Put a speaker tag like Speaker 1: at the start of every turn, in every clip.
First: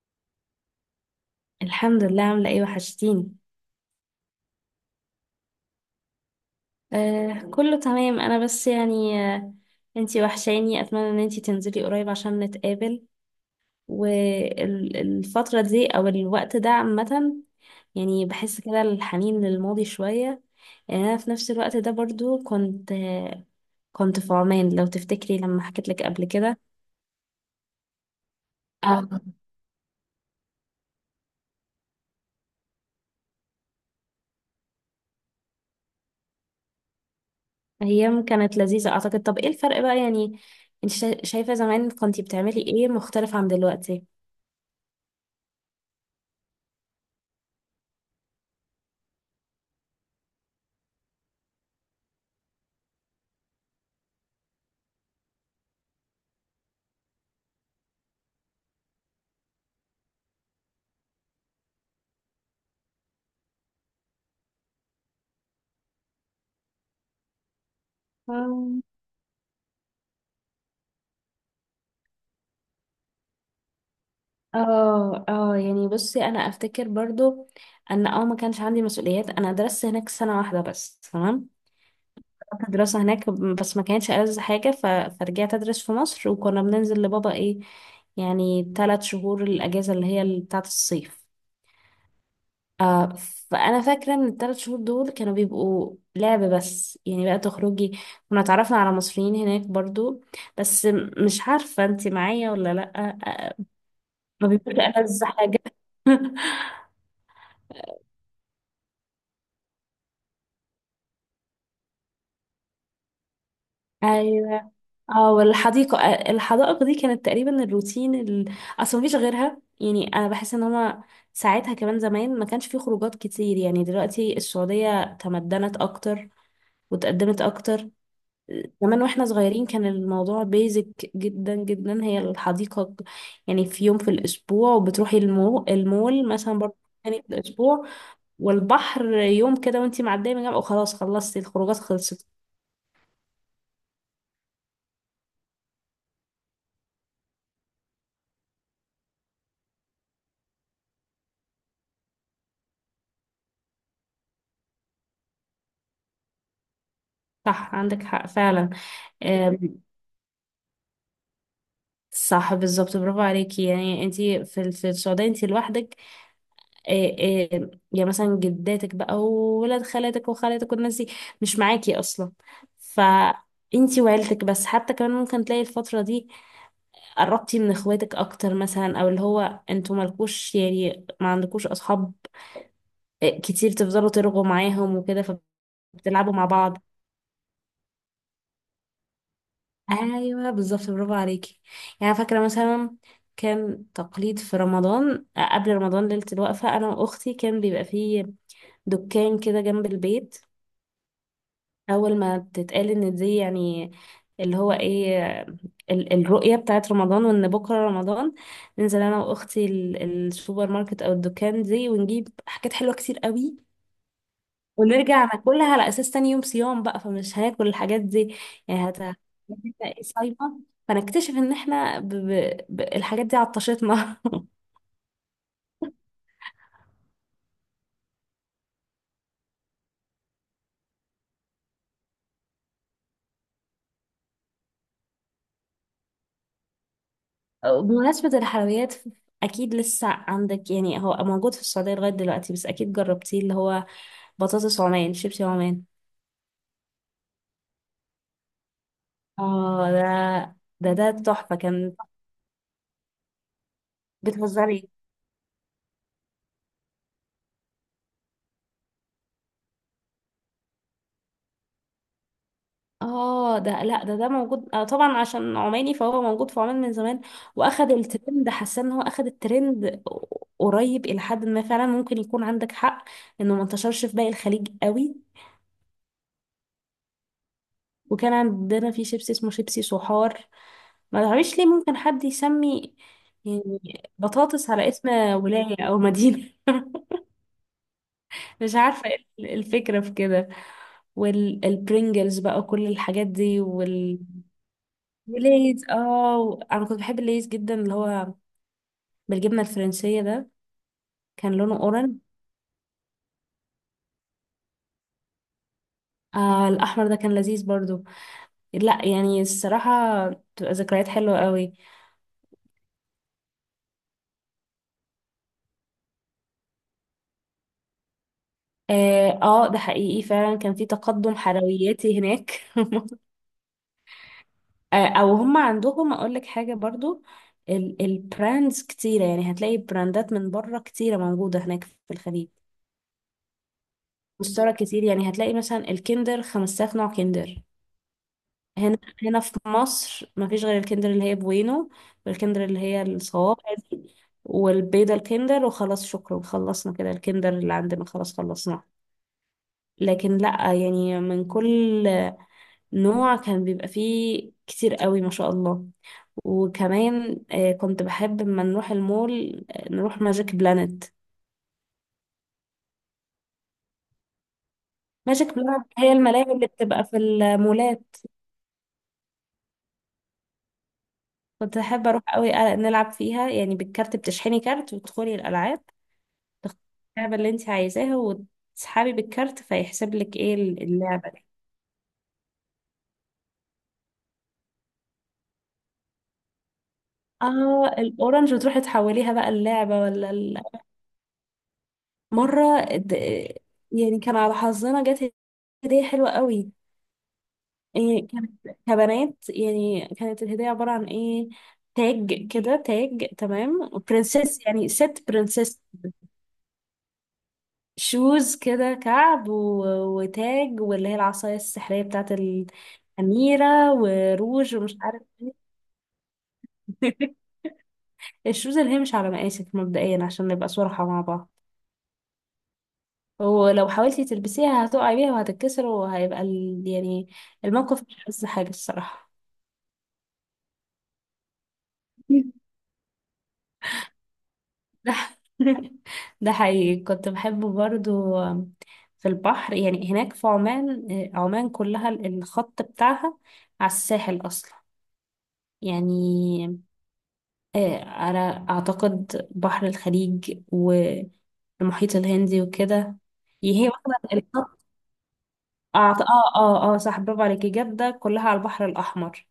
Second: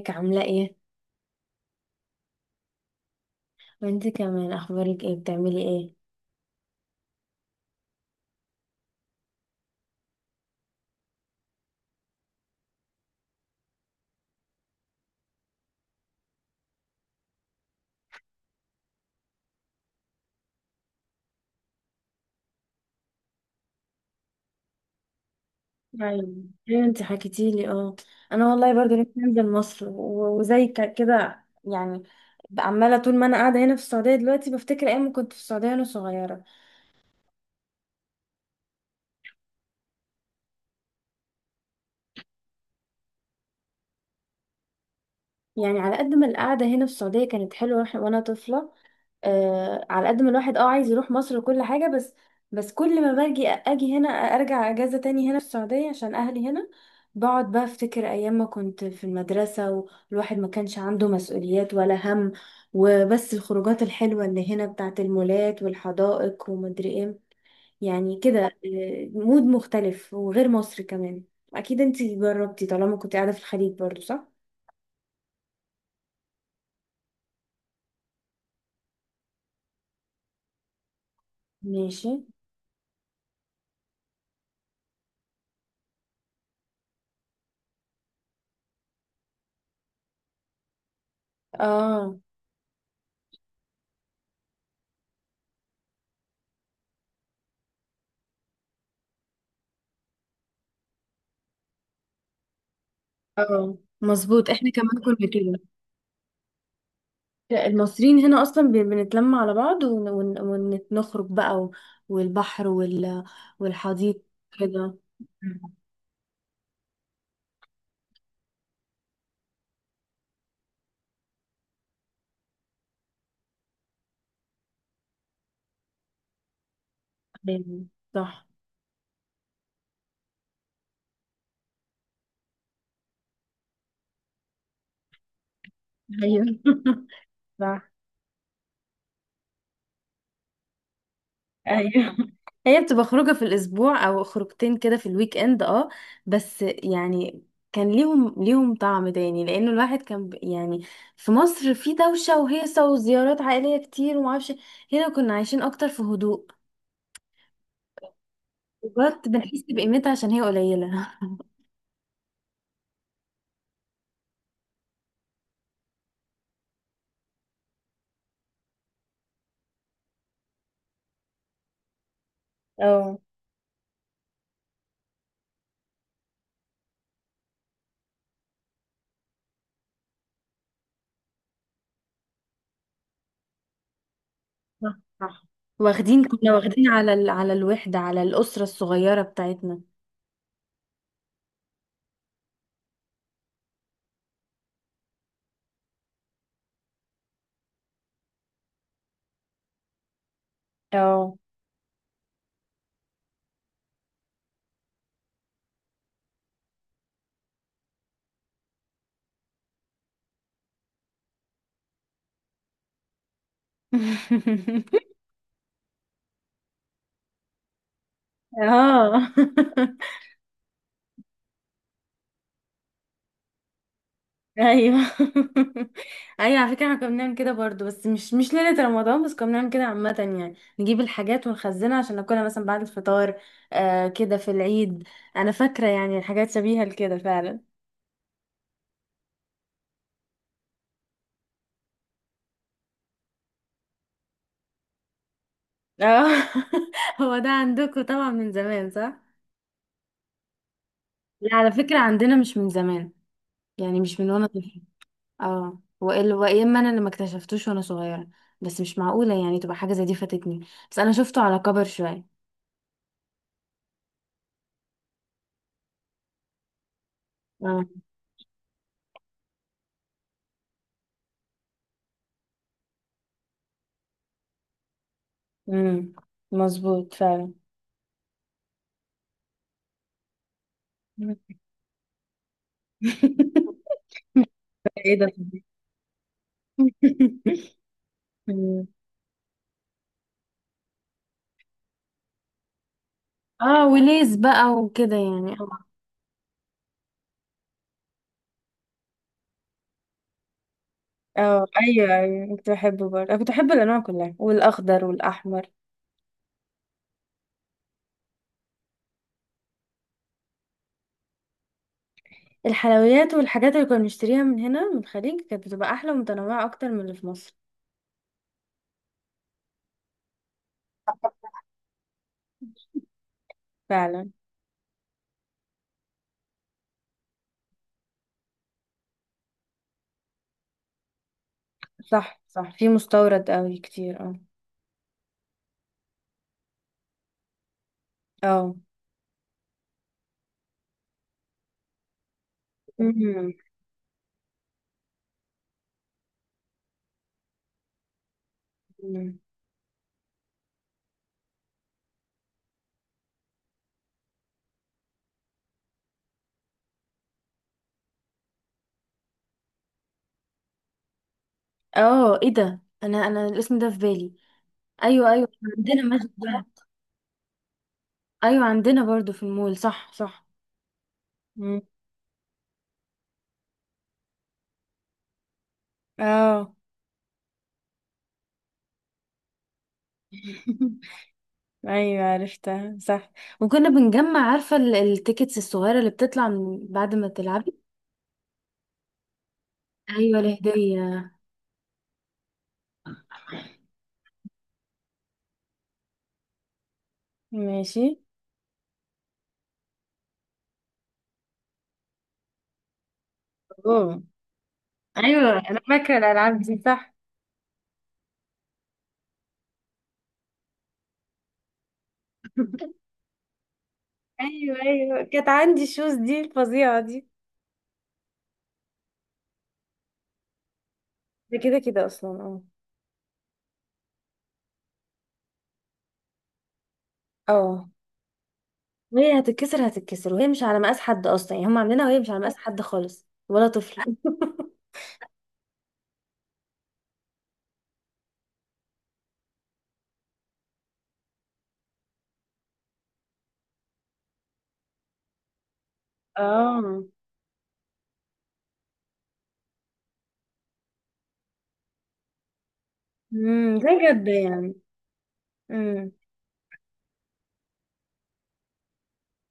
Speaker 1: ازيك عاملة ايه؟
Speaker 2: الحمد لله. عاملة ايه؟ وحشتيني.
Speaker 1: وانت كمان اخبارك ايه بتعملي ايه؟
Speaker 2: كله تمام. انا بس يعني انتي وحشاني، اتمنى ان انتي تنزلي قريب عشان نتقابل. والفترة دي او الوقت ده عامة يعني بحس كده الحنين للماضي شوية. يعني انا في نفس الوقت ده برضو كنت في عمان، لو تفتكري لما حكيت لك قبل
Speaker 1: ايوه،
Speaker 2: كده.
Speaker 1: ايوه، انت حكيتي لي اه. انا والله برضو
Speaker 2: اه،
Speaker 1: نفسي انزل مصر وزي كده يعني. بقى عمالة طول ما انا قاعدة هنا في السعودية دلوقتي، بفتكر ايام ما كنت في السعودية وانا صغيرة.
Speaker 2: ايام كانت لذيذة اعتقد. طب ايه الفرق بقى يعني؟ انت شايفة زمان كنتي بتعملي ايه مختلف عن دلوقتي؟
Speaker 1: يعني على قد ما القعدة هنا في السعودية كانت حلوة وانا طفلة. على قد ما الواحد عايز يروح مصر وكل حاجة، بس بس كل ما باجي اجي هنا ارجع اجازة تاني هنا في السعودية عشان اهلي هنا. بقعد بقى افتكر ايام ما كنت في المدرسة والواحد ما كانش عنده مسؤوليات ولا هم، وبس الخروجات الحلوة اللي هنا بتاعت المولات والحدائق ومدري ايه. يعني كده، مود مختلف وغير مصر كمان. اكيد انتي جربتي طالما كنت قاعدة في الخليج برضو، صح؟
Speaker 2: اه اه، يعني بصي، انا افتكر برضو ان اه ما كانش عندي مسؤوليات. انا درست هناك سنة واحدة بس تمام.
Speaker 1: ماشي.
Speaker 2: كانت الدراسة هناك بس ما كانتش ألذ حاجة، فرجعت أدرس في مصر، وكنا بننزل لبابا إيه يعني ثلاث شهور الأجازة اللي هي بتاعة الصيف.
Speaker 1: اه،
Speaker 2: آه. فأنا فاكرة إن الثلاث شهور دول كانوا بيبقوا لعب بس يعني بقى تخرجي. كنا اتعرفنا على مصريين هناك برضو، بس مش عارفة انتي معايا ولا لأ. آه.
Speaker 1: اه،
Speaker 2: ما
Speaker 1: مظبوط، احنا
Speaker 2: بيبقوش
Speaker 1: كمان
Speaker 2: ألذ
Speaker 1: كنا كده.
Speaker 2: حاجة.
Speaker 1: لا، المصريين هنا اصلا بنتلم على بعض ونخرج بقى والبحر والحديقه
Speaker 2: ايوه.
Speaker 1: كده.
Speaker 2: اه،
Speaker 1: مم.
Speaker 2: والحديقه. آه، الحدائق دي كانت تقريبا الروتين. اصل مفيش غيرها، يعني انا بحس ان هما ساعتها كمان زمان ما كانش في خروجات كتير. يعني دلوقتي السعوديه تمدنت اكتر وتقدمت
Speaker 1: أيوة،
Speaker 2: اكتر.
Speaker 1: صح،
Speaker 2: زمان واحنا صغيرين كان الموضوع بيزك جدا جدا هي الحديقه. يعني في يوم في الاسبوع وبتروحي المول
Speaker 1: ايوه.
Speaker 2: مثلا برضه تاني في الاسبوع،
Speaker 1: صح،
Speaker 2: والبحر يوم كده وانتي معديه من جنبه وخلاص خلصتي الخروجات
Speaker 1: ايوه،
Speaker 2: خلصت.
Speaker 1: هي بتبقى خروجه في الاسبوع او خروجتين كده في الويك اند اه بس يعني كان ليهم طعم تاني لانه الواحد كان يعني في مصر في دوشه وهيصه وزيارات عائليه كتير ومعرفش. هنا كنا عايشين اكتر في هدوء.
Speaker 2: صح، عندك حق فعلا.
Speaker 1: وقت
Speaker 2: آه،
Speaker 1: بنحس بقيمتها عشان هي قليله.
Speaker 2: صح بالظبط، برافو عليكي. يعني انت في السعوديه انت لوحدك. آه، آه، يعني مثلا جداتك بقى وولاد خالاتك وخالاتك والناس دي مش معاكي اصلا. ف
Speaker 1: اه،
Speaker 2: انتي وعيلتك بس. حتى كمان ممكن تلاقي الفترة دي قربتي من اخواتك اكتر مثلا، او اللي هو انتوا مالكوش، يعني ما عندكوش اصحاب. آه، كتير تفضلوا ترغوا
Speaker 1: صح،
Speaker 2: معاهم وكده،
Speaker 1: صح، واخدين،
Speaker 2: فبتلعبوا مع
Speaker 1: كنا
Speaker 2: بعض.
Speaker 1: واخدين على على الوحدة، على الأسرة الصغيرة بتاعتنا.
Speaker 2: ايوه بالظبط، برافو عليكي. يعني فاكره مثلا كان تقليد في رمضان، آه، قبل رمضان ليله الوقفه انا واختي كان بيبقى فيه دكان كده جنب البيت.
Speaker 1: اه.
Speaker 2: اول ما تتقال ان دي يعني اللي هو ايه، الرؤيه بتاعت رمضان وان بكره رمضان، ننزل انا واختي السوبر ماركت او الدكان دي ونجيب حاجات حلوه كتير قوي، ونرجع ناكلها على اساس تاني يوم صيام بقى فمش هناكل الحاجات دي. يعني
Speaker 1: اه.
Speaker 2: هتبقى صايمه. فنكتشف ان احنا الحاجات دي عطشتنا.
Speaker 1: ايوه. ايوه، على فكره احنا كنا بنعمل كده برضو، بس مش ليله رمضان بس، كنا بنعمل كده عامه. يعني نجيب الحاجات ونخزنها عشان ناكلها مثلا بعد الفطار. كده في العيد. انا فاكره يعني حاجات شبيهه لكده فعلا.
Speaker 2: بمناسبة الحلويات، اكيد لسه عندك يعني، هو موجود في السعودية لغاية دلوقتي، بس اكيد جربتيه اللي هو بطاطس عمان، شيبسي عمان.
Speaker 1: اه. هو ده عندكم طبعا من زمان، صح؟
Speaker 2: اه، ده
Speaker 1: لا،
Speaker 2: تحفة
Speaker 1: على
Speaker 2: كان.
Speaker 1: فكره، عندنا مش من زمان، يعني مش من وانا طفل.
Speaker 2: بتهزري؟
Speaker 1: اه وإلا وإيه؟ اما انا اللي ما اكتشفتوش وانا صغيره؟ بس مش معقوله يعني تبقى حاجه زي دي فاتتني، بس انا شفته على كبر شويه.
Speaker 2: اه، ده لا ده ده موجود آه طبعا، عشان عماني فهو موجود في عمان من زمان.
Speaker 1: اه.
Speaker 2: واخد الترند، حاسه ان هو اخد الترند قريب الى حد ما فعلا. ممكن يكون عندك حق انه ما انتشرش في باقي الخليج قوي.
Speaker 1: امم، مظبوط فعلا.
Speaker 2: وكان عندنا في شيبسي اسمه شيبسي صحار. ما
Speaker 1: مم.
Speaker 2: تعرفش ليه ممكن حد يسمي يعني بطاطس على اسم
Speaker 1: ايه ده.
Speaker 2: ولاية او مدينة؟ مش
Speaker 1: مم.
Speaker 2: عارفة ايه الفكرة في كده. والبرينجلز بقى، كل الحاجات دي.
Speaker 1: اه، وليز بقى وكده يعني اه
Speaker 2: وليز، اه، انا كنت بحب الليز جدا اللي هو بالجبنه الفرنسيه ده. كان
Speaker 1: اه،
Speaker 2: لونه
Speaker 1: ايوه،
Speaker 2: اورنج.
Speaker 1: ايوه، كنت بحبه برضه. انا كنت بحب الانواع كلها، والاخضر والاحمر.
Speaker 2: آه، الاحمر ده كان لذيذ برضو. لا يعني الصراحه بتبقى ذكريات حلوه قوي.
Speaker 1: الحلويات والحاجات اللي كنا بنشتريها من هنا من الخليج كانت بتبقى احلى ومتنوعه اكتر من اللي في مصر.
Speaker 2: اه، آه، ده حقيقي فعلا، كان في تقدم حلوياتي هناك.
Speaker 1: فعلا.
Speaker 2: آه، او هم عندهم، اقول لك حاجه برضو، البراندز كتيره، يعني هتلاقي براندات من بره كتيره موجوده هناك في
Speaker 1: صح،
Speaker 2: الخليج.
Speaker 1: صح، في مستورد قوي كتير اه
Speaker 2: مستورد كتير، يعني هتلاقي مثلا الكندر 5000 نوع كندر.
Speaker 1: اه.
Speaker 2: هنا هنا في مصر مفيش غير الكندر اللي هي بوينو، والكندر اللي هي
Speaker 1: مم.
Speaker 2: الصوابع دي، والبيضة الكندر، وخلاص شكرا خلصنا كده. الكندر اللي عندنا خلاص خلصناه.
Speaker 1: مم.
Speaker 2: لكن لأ، يعني من كل نوع كان بيبقى فيه كتير قوي ما شاء الله. وكمان آه، كنت بحب لما نروح المول، آه، نروح ماجيك بلانت.
Speaker 1: اه، ايه ده، انا الاسم ده في بالي. ايوه، ايوه،
Speaker 2: ماجيك بلانت
Speaker 1: عندنا
Speaker 2: هي
Speaker 1: مسجد
Speaker 2: الملاعب
Speaker 1: ده.
Speaker 2: اللي بتبقى في المولات.
Speaker 1: ايوه، عندنا برضو في المول، صح، صح.
Speaker 2: كنت
Speaker 1: مم.
Speaker 2: أحب أروح قوي، نلعب فيها يعني بالكارت، بتشحني كارت وتدخلي الألعاب،
Speaker 1: اه.
Speaker 2: تختاري اللعبة اللي انت عايزاها وتسحبي بالكارت فيحسب لك ايه اللعبة دي.
Speaker 1: ايوه، عرفتها، صح. وكنا بنجمع، عارفه التيكتس الصغيره اللي بتطلع من بعد ما تلعبي.
Speaker 2: اه الاورنج، وتروحي تحوليها بقى اللعبة ولا
Speaker 1: ايوه، الهديه.
Speaker 2: مرة يعني كان على حظنا جت هدية حلوة قوي.
Speaker 1: ماشي.
Speaker 2: يعني كانت كبنات، يعني كانت الهدية عبارة عن ايه، تاج كده، تاج تمام،
Speaker 1: اوه.
Speaker 2: برنسيس يعني ست
Speaker 1: ايوه، انا
Speaker 2: برنسيس.
Speaker 1: فاكره الالعاب دي، صح.
Speaker 2: شوز كده كعب، وتاج، واللي هي العصاية السحرية بتاعت الأميرة، وروج
Speaker 1: ايوه،
Speaker 2: ومش
Speaker 1: ايوه،
Speaker 2: عارف
Speaker 1: كانت عندي الشوز دي الفظيعه دي.
Speaker 2: ايه. الشوزة اللي هي مش على مقاسك مبدئيا، عشان نبقى صراحة مع بعض.
Speaker 1: ده كده كده اصلا، اه.
Speaker 2: ولو حاولتي تلبسيها هتقعي بيها وهتتكسر، يعني
Speaker 1: اه.
Speaker 2: الموقف مش أحسن حاجة الصراحة
Speaker 1: وهي هتتكسر، هتتكسر، وهي مش على مقاس حد اصلا، يعني هم عاملينها وهي مش على مقاس حد خالص، ولا طفل.
Speaker 2: ده. ده حقيقي كنت بحبه برضو. في البحر يعني هناك في عمان، آه، عمان كلها الخط بتاعها على الساحل أصلا. يعني
Speaker 1: اه.
Speaker 2: آه، أنا أعتقد بحر الخليج والمحيط الهندي وكده
Speaker 1: امم،
Speaker 2: هي
Speaker 1: ده جد يعني.
Speaker 2: واخدة. اه
Speaker 1: امم.
Speaker 2: اه اه اه صح، برافو عليكي. جدة كلها على البحر الأحمر.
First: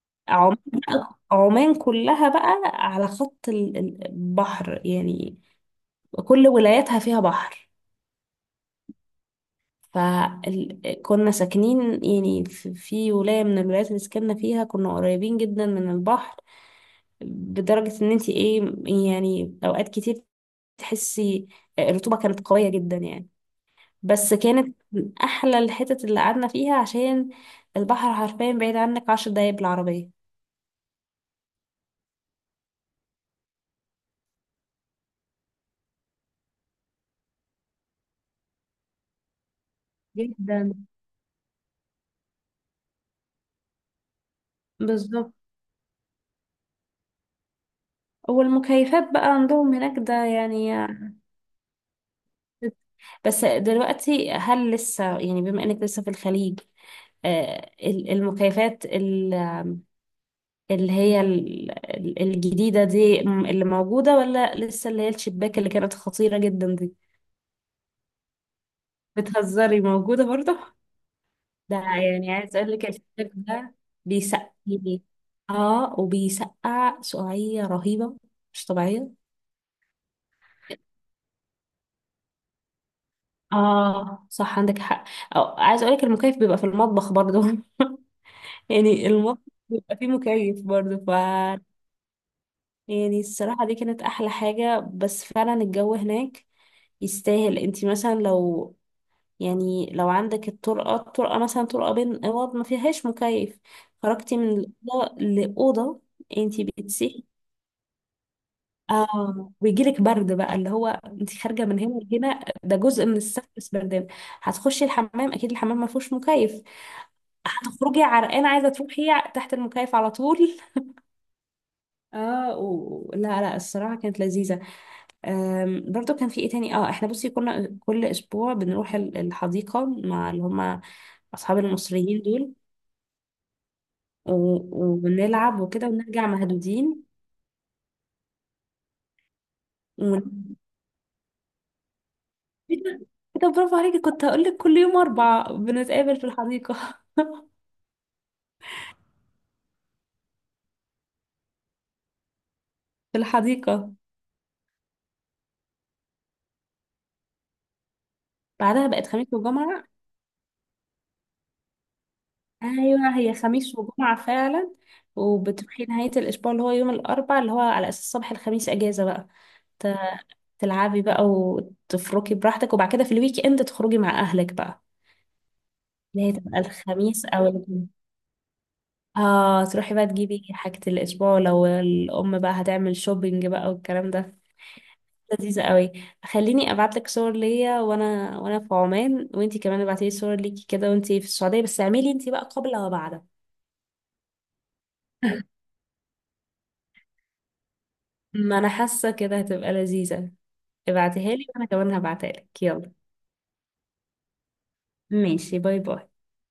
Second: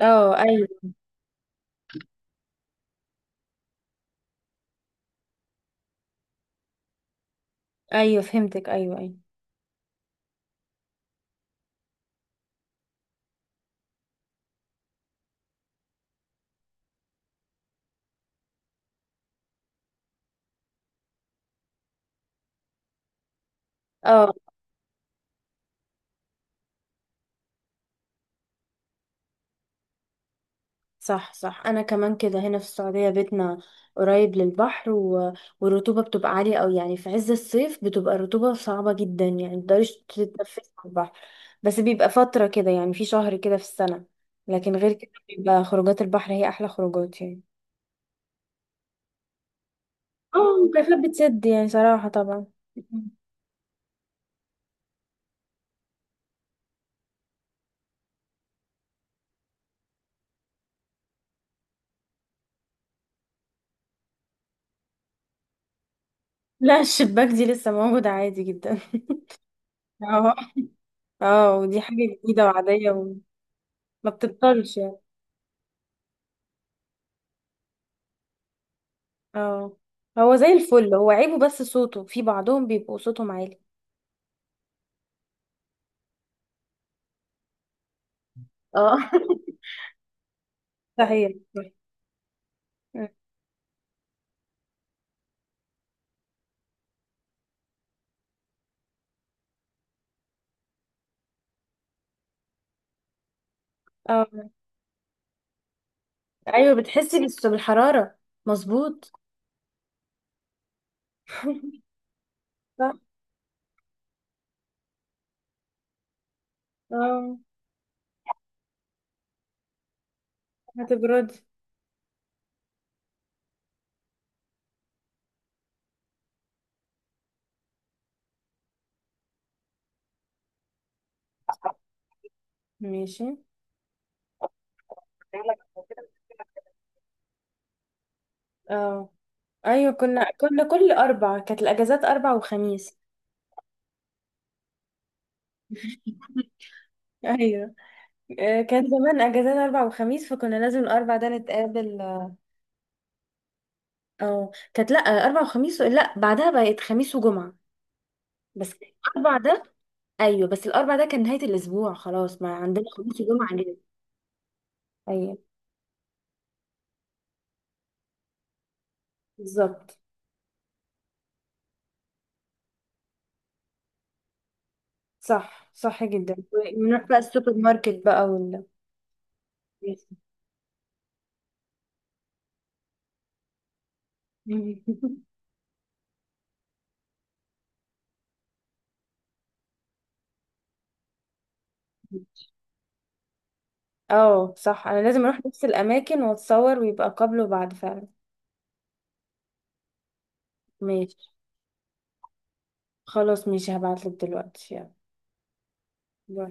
Speaker 1: اه،
Speaker 2: عمان
Speaker 1: ايوه،
Speaker 2: بقى، عمان كلها بقى على خط البحر، يعني كل ولاياتها فيها بحر.
Speaker 1: ايوه، فهمتك، ايوه، ايوه.
Speaker 2: فكنا ساكنين يعني في ولاية من الولايات اللي سكننا فيها كنا قريبين جدا من البحر، بدرجة ان انتي ايه، يعني اوقات كتير تحسي الرطوبة كانت قوية جدا، يعني
Speaker 1: اه،
Speaker 2: بس كانت من احلى الحتت اللي قعدنا فيها، عشان البحر حرفيا بعيد عنك عشر دقايق بالعربية.
Speaker 1: صح، صح، انا كمان كده. هنا في السعوديه بيتنا قريب للبحر والرطوبه بتبقى عاليه قوي، يعني في عز الصيف بتبقى الرطوبه صعبه جدا، يعني متقدريش تتنفسي
Speaker 2: جدا
Speaker 1: على البحر. بس بيبقى فتره كده يعني، في شهر كده في السنه. لكن غير كده
Speaker 2: بالظبط.
Speaker 1: بيبقى خروجات البحر هي احلى خروجات يعني.
Speaker 2: والمكيفات بقى عندهم هناك ده،
Speaker 1: اه،
Speaker 2: يعني
Speaker 1: البلاكات بتسد يعني صراحة طبعا.
Speaker 2: بس دلوقتي هل لسه، يعني بما انك لسه في الخليج، آه، المكيفات اللي هي الجديدة دي اللي موجودة، ولا لسه اللي هي الشباك اللي كانت خطيرة جدا
Speaker 1: لا،
Speaker 2: دي؟
Speaker 1: الشباك دي لسه موجودة عادي جدا.
Speaker 2: بتهزري، موجودة
Speaker 1: اه.
Speaker 2: برضه؟
Speaker 1: اه،
Speaker 2: ده
Speaker 1: ودي حاجة
Speaker 2: يعني
Speaker 1: جديدة
Speaker 2: عايز اقول لك،
Speaker 1: وعادية وما
Speaker 2: الشباك ده بيسقي،
Speaker 1: بتضطرش يعني.
Speaker 2: اه، وبيسقع سقعية رهيبة مش طبيعية.
Speaker 1: اه. هو زي الفل، هو عيبه بس صوته، في بعضهم بيبقوا صوتهم عالي.
Speaker 2: اه صح، عندك حق. أو عايز اقولك المكيف بيبقى في المطبخ برضو.
Speaker 1: اه.
Speaker 2: يعني المطبخ بيبقى فيه مكيف برضو. ف
Speaker 1: صحيح.
Speaker 2: يعني الصراحة دي كانت احلى حاجة، بس فعلا الجو هناك يستاهل. انتي مثلا لو، يعني لو عندك الطرقة، الطرقة مثلا طرقة بين اوض ما فيهاش مكيف، خرجتي
Speaker 1: اه،
Speaker 2: من الأوضة لأوضة انتي
Speaker 1: ايوه، بتحسي
Speaker 2: بتسيحي.
Speaker 1: بس بالحرارة، مظبوط.
Speaker 2: اه، ويجيلك برد بقى، اللي هو انت خارجه من هنا لهنا ده
Speaker 1: صح.
Speaker 2: جزء من السفر، بس بردان. هتخشي الحمام، اكيد الحمام ما فيهوش مكيف،
Speaker 1: اه،
Speaker 2: هتخرجي عرقانة عايزة تروحي تحت المكيف على طول.
Speaker 1: هتبردي.
Speaker 2: اه، لا لا، الصراحه كانت لذيذه. برضو كان في ايه تاني؟ اه، احنا بصي كنا كل اسبوع بنروح الحديقه مع اللي هم اصحاب المصريين دول،
Speaker 1: ماشي.
Speaker 2: و... ونلعب وكده ونرجع مهدودين.
Speaker 1: اه، ايوه،
Speaker 2: و...
Speaker 1: كنا كل اربع كانت الاجازات اربع وخميس.
Speaker 2: كده كده. برافو عليكي، كنت هقول لك كل يوم اربع بنتقابل في الحديقه.
Speaker 1: ايوه، كان زمان اجازات اربع وخميس، فكنا لازم الاربع ده نتقابل.
Speaker 2: في الحديقه.
Speaker 1: او كانت، لا اربع وخميس، لا بعدها بقت خميس وجمعه. بس
Speaker 2: بعدها بقت خميس
Speaker 1: الاربع ده،
Speaker 2: وجمعه.
Speaker 1: ايوه بس الاربع ده كان نهايه الاسبوع، خلاص ما عندنا
Speaker 2: ايوه
Speaker 1: خميس
Speaker 2: هي
Speaker 1: وجمعه
Speaker 2: خميس
Speaker 1: اجازه.
Speaker 2: وجمعه فعلا.
Speaker 1: ايوه.
Speaker 2: وبتروحي نهايه الاسبوع اللي هو يوم الاربع، اللي هو على اساس صباح الخميس اجازه بقى، ت-
Speaker 1: بالظبط.
Speaker 2: تلعبي بقى وتفركي براحتك، وبعد كده في الويك اند تخرجي مع اهلك بقى،
Speaker 1: صح، صح
Speaker 2: اللي هي
Speaker 1: جدا.
Speaker 2: تبقى
Speaker 1: ونروح بقى
Speaker 2: الخميس او
Speaker 1: السوبر
Speaker 2: الجمعه.
Speaker 1: ماركت بقى وال...
Speaker 2: اه، تروحي بقى تجيبي حاجه الاسبوع، لو الام بقى هتعمل شوبينج بقى والكلام ده. لذيذه قوي. خليني ابعت لك صور ليا وانا في عمان، وانتي كمان ابعتي لي صور ليكي كده وانتي في السعوديه، بس اعملي انتي بقى قبل وبعد.
Speaker 1: اه، صح، انا لازم اروح نفس الاماكن واتصور ويبقى قبل وبعد، فعلا.
Speaker 2: ما انا حاسه كده هتبقى لذيذه.
Speaker 1: ماشي.
Speaker 2: ابعتيها لي وانا كمان هبعتها لك، يلا.
Speaker 1: خلاص، ماشي، هبعتلك دلوقتي، يلا.
Speaker 2: ماشي، باي باي.
Speaker 1: باي.